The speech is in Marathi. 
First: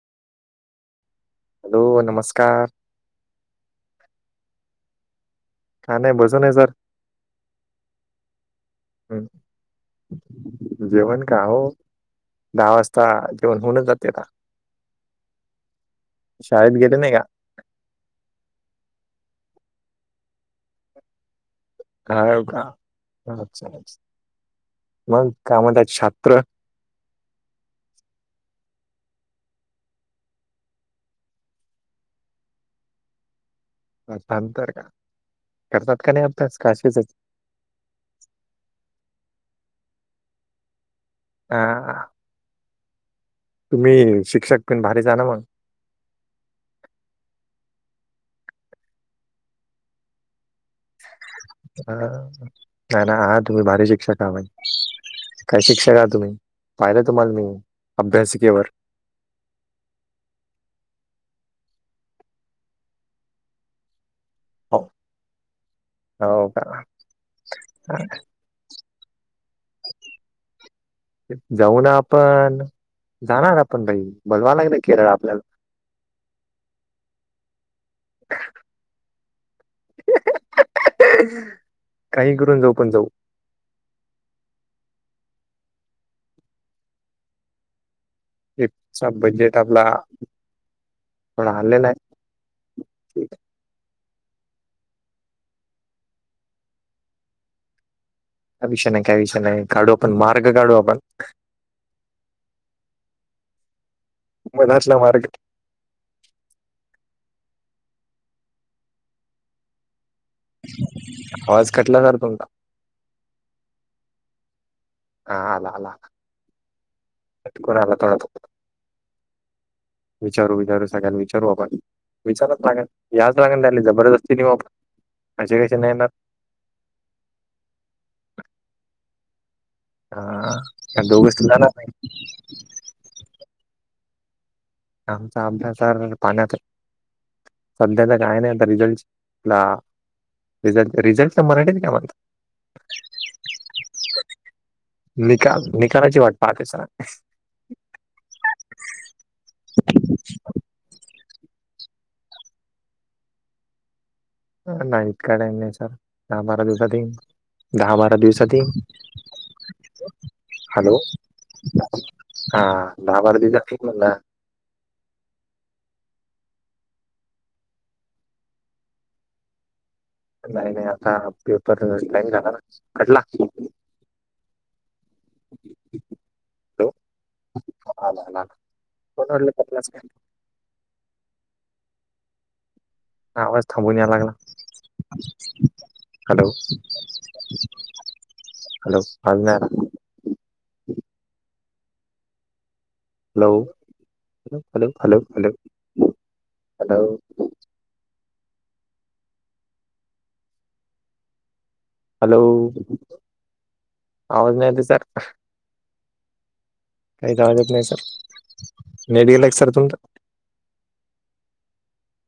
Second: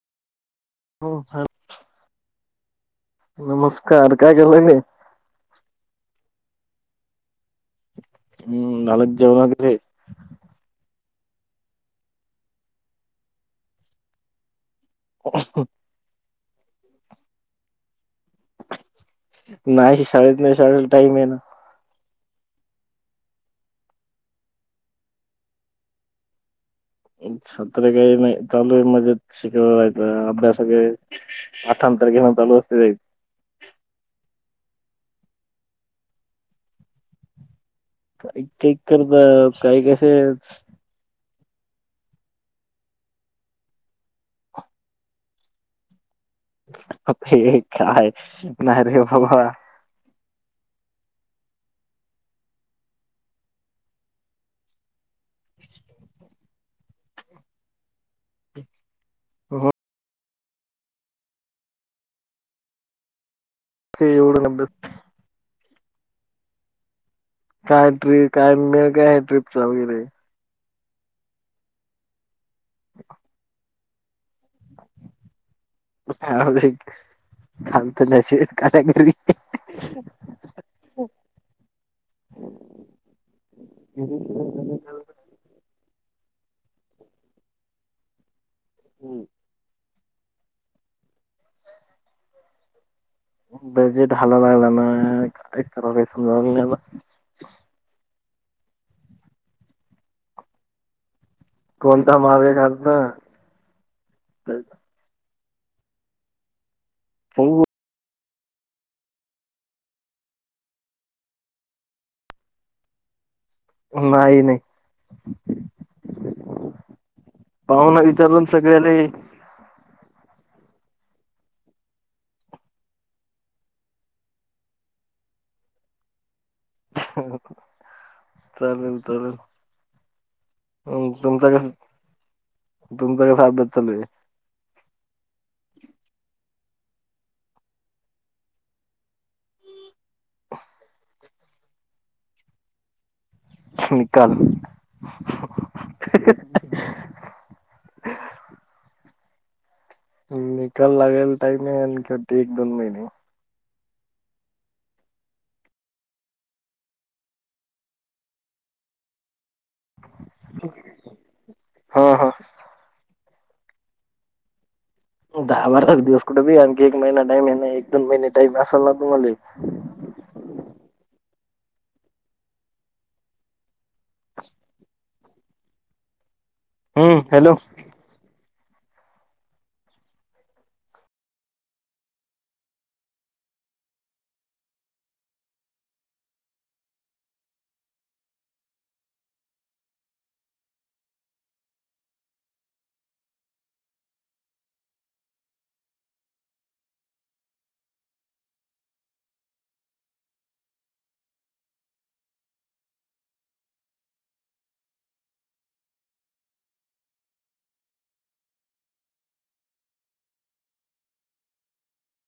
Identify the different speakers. Speaker 1: हो ह.
Speaker 2: हॅलो नमस्कार.
Speaker 1: नमस्कार काय केला
Speaker 2: का नाही बसुन आहे जर.
Speaker 1: हम् झाात जव नागिथे [unintelligible]
Speaker 2: जेवण का हो. दहा वाजता जेवन होऊन जाते का.
Speaker 1: हो.
Speaker 2: शाळेत गेले नाही का.
Speaker 1: नाहीशी शाळेत नाही शाळला टाईम आहे ना.
Speaker 2: हा काचछ मग कामत छात्र
Speaker 1: छत्र काही नाही चालू मजेत शिकव रायचं अभ्यासग अठन तारखेला चालू असते जाईल.
Speaker 2: पाठांतर का करतात का नाही अभ्यास का आशीच.
Speaker 1: काही काही करत काही कसे.
Speaker 2: हा. तुम्ही शिक्षक पण भारीच आहे न मग.
Speaker 1: शिक् खा आहे नाही भरा.
Speaker 2: ह नाही ना हा तुम्ही भारी शिक्षक आज. काय शिक्षक आ तुम्ही पाहिलं तुम्हाला मी अभ्यासिकेवर.
Speaker 1: हो तेव
Speaker 2: हो हो का.
Speaker 1: काय ट्रीप काय काय ट्र्रीपच वगैरे.
Speaker 2: जाऊ ना आपण जाणार आपण भाई.
Speaker 1: [inaudible] कालत नसे का कर.
Speaker 2: काही करून जाऊ पण जाऊ.
Speaker 1: हम् हम.
Speaker 2: एकचा बजेट आपला कोण आणलेला आहे.
Speaker 1: बजेट हाला लागला ना का कराव काही समजाव लाला.
Speaker 2: विषय नाही काय विषय नाही काढू आपण मार्ग काढू आपण.
Speaker 1: कोणता मार्ग काढता?
Speaker 2: मलाचला मार्ग.
Speaker 1: हो.
Speaker 2: आवाज खटला तर तुमचा.
Speaker 1: नाही नाही.
Speaker 2: हा आला, आला आला तडत.
Speaker 1: सगळले.
Speaker 2: विचारू विचारू सगळ्यांना विचारू आपण विचारत लागल याच लागल त्याली जबरदस्ती नेऊ आपण. माजे काही नाहीणार.
Speaker 1: चालेल चालेल.
Speaker 2: हा दोघांचं झाणार नाही.
Speaker 1: तुमचाडे फारब बद चालू आहे.
Speaker 2: आमचा अभ्यास पाण्यात. सध्याचा काय नाही आता रिझल्टला. रिझल्ट, रिझल्ट तर मराठीत काय म्हणतात.
Speaker 1: निकाल.
Speaker 2: निकाल, निकालाची वाट पाहते स.
Speaker 1: निकाल लागेल टाईम आहे छवटी एक दोन महिने.
Speaker 2: नाही इतका टाईम नाही सर दहा बारा दिवसात ये दहा-बारा दिवसात.
Speaker 1: [inaudible]
Speaker 2: हॅलो हा लाभर्द कामला.
Speaker 1: दहा-बारा दिवस कुठे बि आणखी एक महिना टाईम आहे एक दोन महिने टाईम असाल ना तुम्हाला.
Speaker 2: नाही, नाही आता पेपर लला ना कटला.
Speaker 1: [unintelligible] [inaudible]
Speaker 2: [unintelligible] [inaudible]
Speaker 1: हम्म, हॅलो!
Speaker 2: ह कोडलंलाच. वाज थांबवून या लागला. हॅलो! हल पा ना. Hello! Hello! Hello! Hello! Hello! Hello! आवाज नाही येत सर. काही ताकत नाही सर मेड गला एक सर तुमचां.